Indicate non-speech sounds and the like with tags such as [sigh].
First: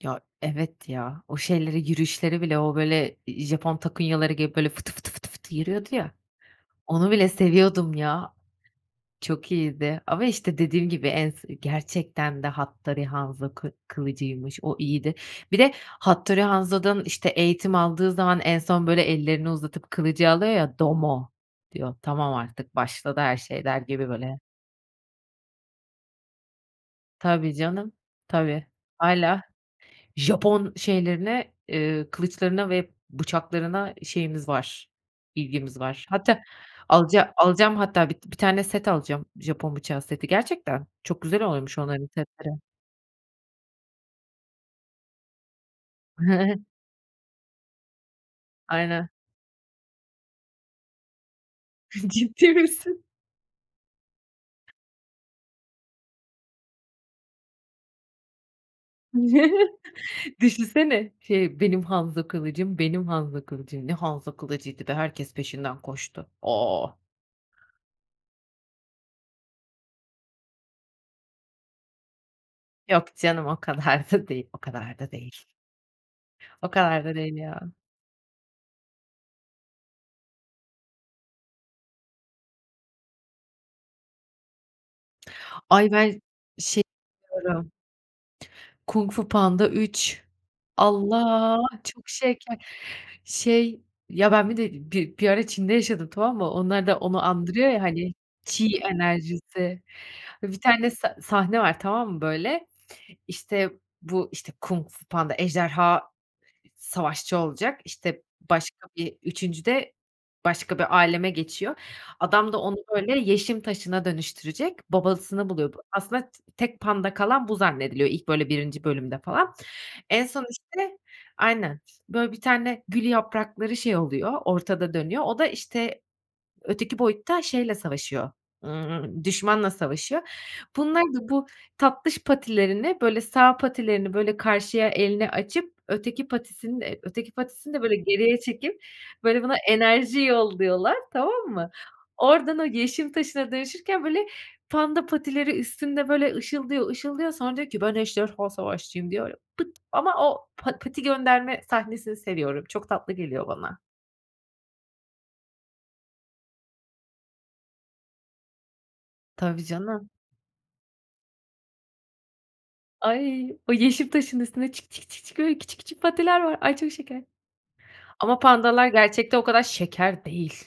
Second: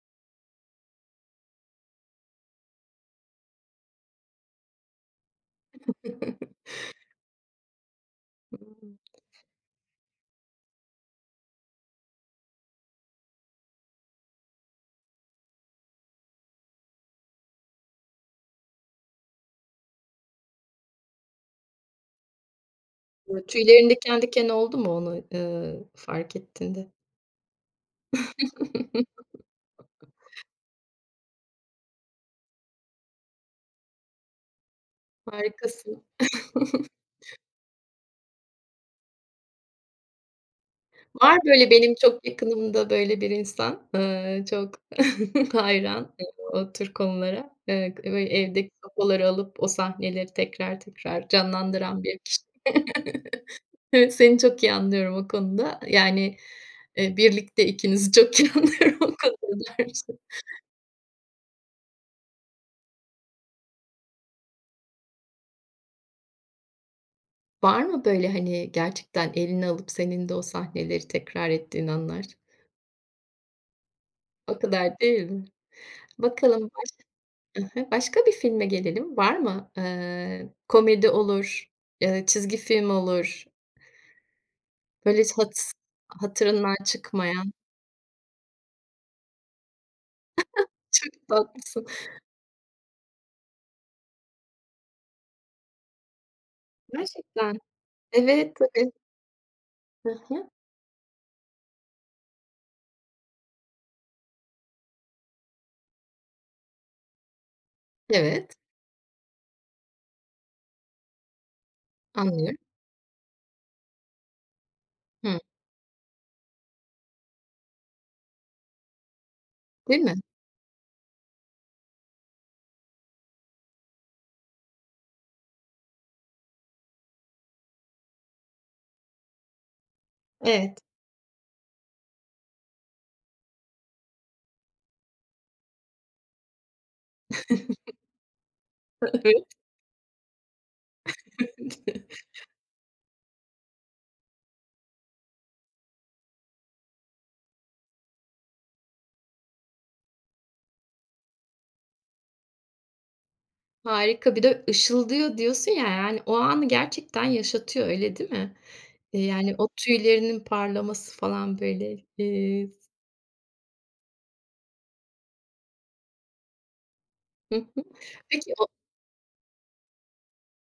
Ya, evet ya, o şeyleri, yürüyüşleri bile, o böyle, iii, Japon takunyaları giyip böyle fıtı, fıtı, fıtı, fıtı yürüyordu ya, [chuckles] onu bile seviyordum ya. Hımm. Çok iyiydi. Ama işte dediğim gibi, en s gerçekten de Hattori Hanzo kı kılıcıymış, o iyiydi. Bir de Hattori Hanzo'dan işte eğitim aldığı zaman en son böyle ellerini uzatıp kılıcı alıyor ya, doumo diyor. Tamam artık, başladı her şey, der Tüylerin gibi diken böyle. diken oldu mu onu, ııı, fark ettiğinde? Tabii canım, tabii. Hâlâ [chuckles] Japon şeylerine, eee, kılıçlarına ve bıçaklarına şeyimiz var, ilgimiz Harikasın. var. Hatta [chuckles] alaca alacağım hatta, bit bir tane set alacağım, Japon bıçağı seti. Gerçekten çok Var güzel böyle oluyormuş benim onların çok setleri. yakınımda böyle bir insan, ııı, çok [chuckles] hayran, ııı, [chuckles] o tür konulara. Iıı, kı böyle evdeki Aynen. sopaları alıp o sahneleri tekrar tekrar canlandıran bir [chuckles] kişi. Ciddi misin? [chuckles] Evet, seni çok iyi anlıyorum o konuda yani, ııı, birlikte ikinizi çok iyi anlıyorum o konuda [chuckles] dermişim. Düşünsene, şey benim Hanzo kılıcım benim Hanzo kılıcım. Ne Hanzo kılıcıydı be? Herkes peşinden koştu. Oh! Var mı böyle hani gerçekten eline alıp senin de o sahneleri tekrar ettiğin anlar? Yok canım, o kadar da değil. O O kadar kadar da değil mi? değil. Bakalım O baş kadar da değil I ya. hı, başka bir filme gelelim. Var mı? Iıı, komedi olur, ııı, çizgi film olur. Böyle hiç hats Ay, ben hatırından şeye. çıkmayan. [unintelligible] Kung Fu Panda 3 [chuckles] Çok Allah! tatlısın. Çok şeker. Şey ya, ben bir de bir bir ara Çin'de yaşadım tamam mı? Onlar da onu Gerçekten. andırıyor ya hani Evet. 气 Tabii. enerjisi. Hı hı. Bir tane sa sahne var tamam mı böyle? İşte bu işte Kung Fu Panda ejderha savaşçı olacak, işte, Evet. başka bir 3'üncüde başka bir âleme geçiyor. Adam Anlıyorum. da onu böyle yeşim taşına dönüştürecek, Hımm. babasını buluyor bu. Aslında t tek panda kalan bu zannediliyor, ilk böyle 1'inci bölümde falan. Değil mi? En son işte Aynen, böyle bir tane gül yaprakları şey oluyor, ortada dönüyor. O da işte, öteki boyutta şeyle savaşıyor, ımm, düşmanla savaşıyor. Evet. Bunlar da bu tatlış patilerini, böyle sağ patilerini böyle karşıya elini açıp öteki patisini de öteki patisini de böyle [chuckles] geriye çekip E böyle evet. buna enerji yolluyorlar, tamam mı? [chuckles] Oradan o yeşim taşına dönüşürken böyle panda patileri üstünde böyle ışıldıyor, ışıldıyor sonra diyor ki ben ejderha savaşçıyım diyor, pıt ama o pa pati gönderme sahnesini seviyorum. Çok tatlı geliyor bana. Harika bir de ışıldıyor diyorsun ya yani o anı gerçekten yaşatıyor öyle değil mi? İii, yani Tabii, o canım. tüylerinin parlaması falan böyle, ııı, s Ay! O yeşim taşının üstünde çık, çık, çı çık böyle küçük, küçük patiler var. Ay, çok şeker. Hı hı. Ama Peki o pandalar gerçekte o kadar şeker değil.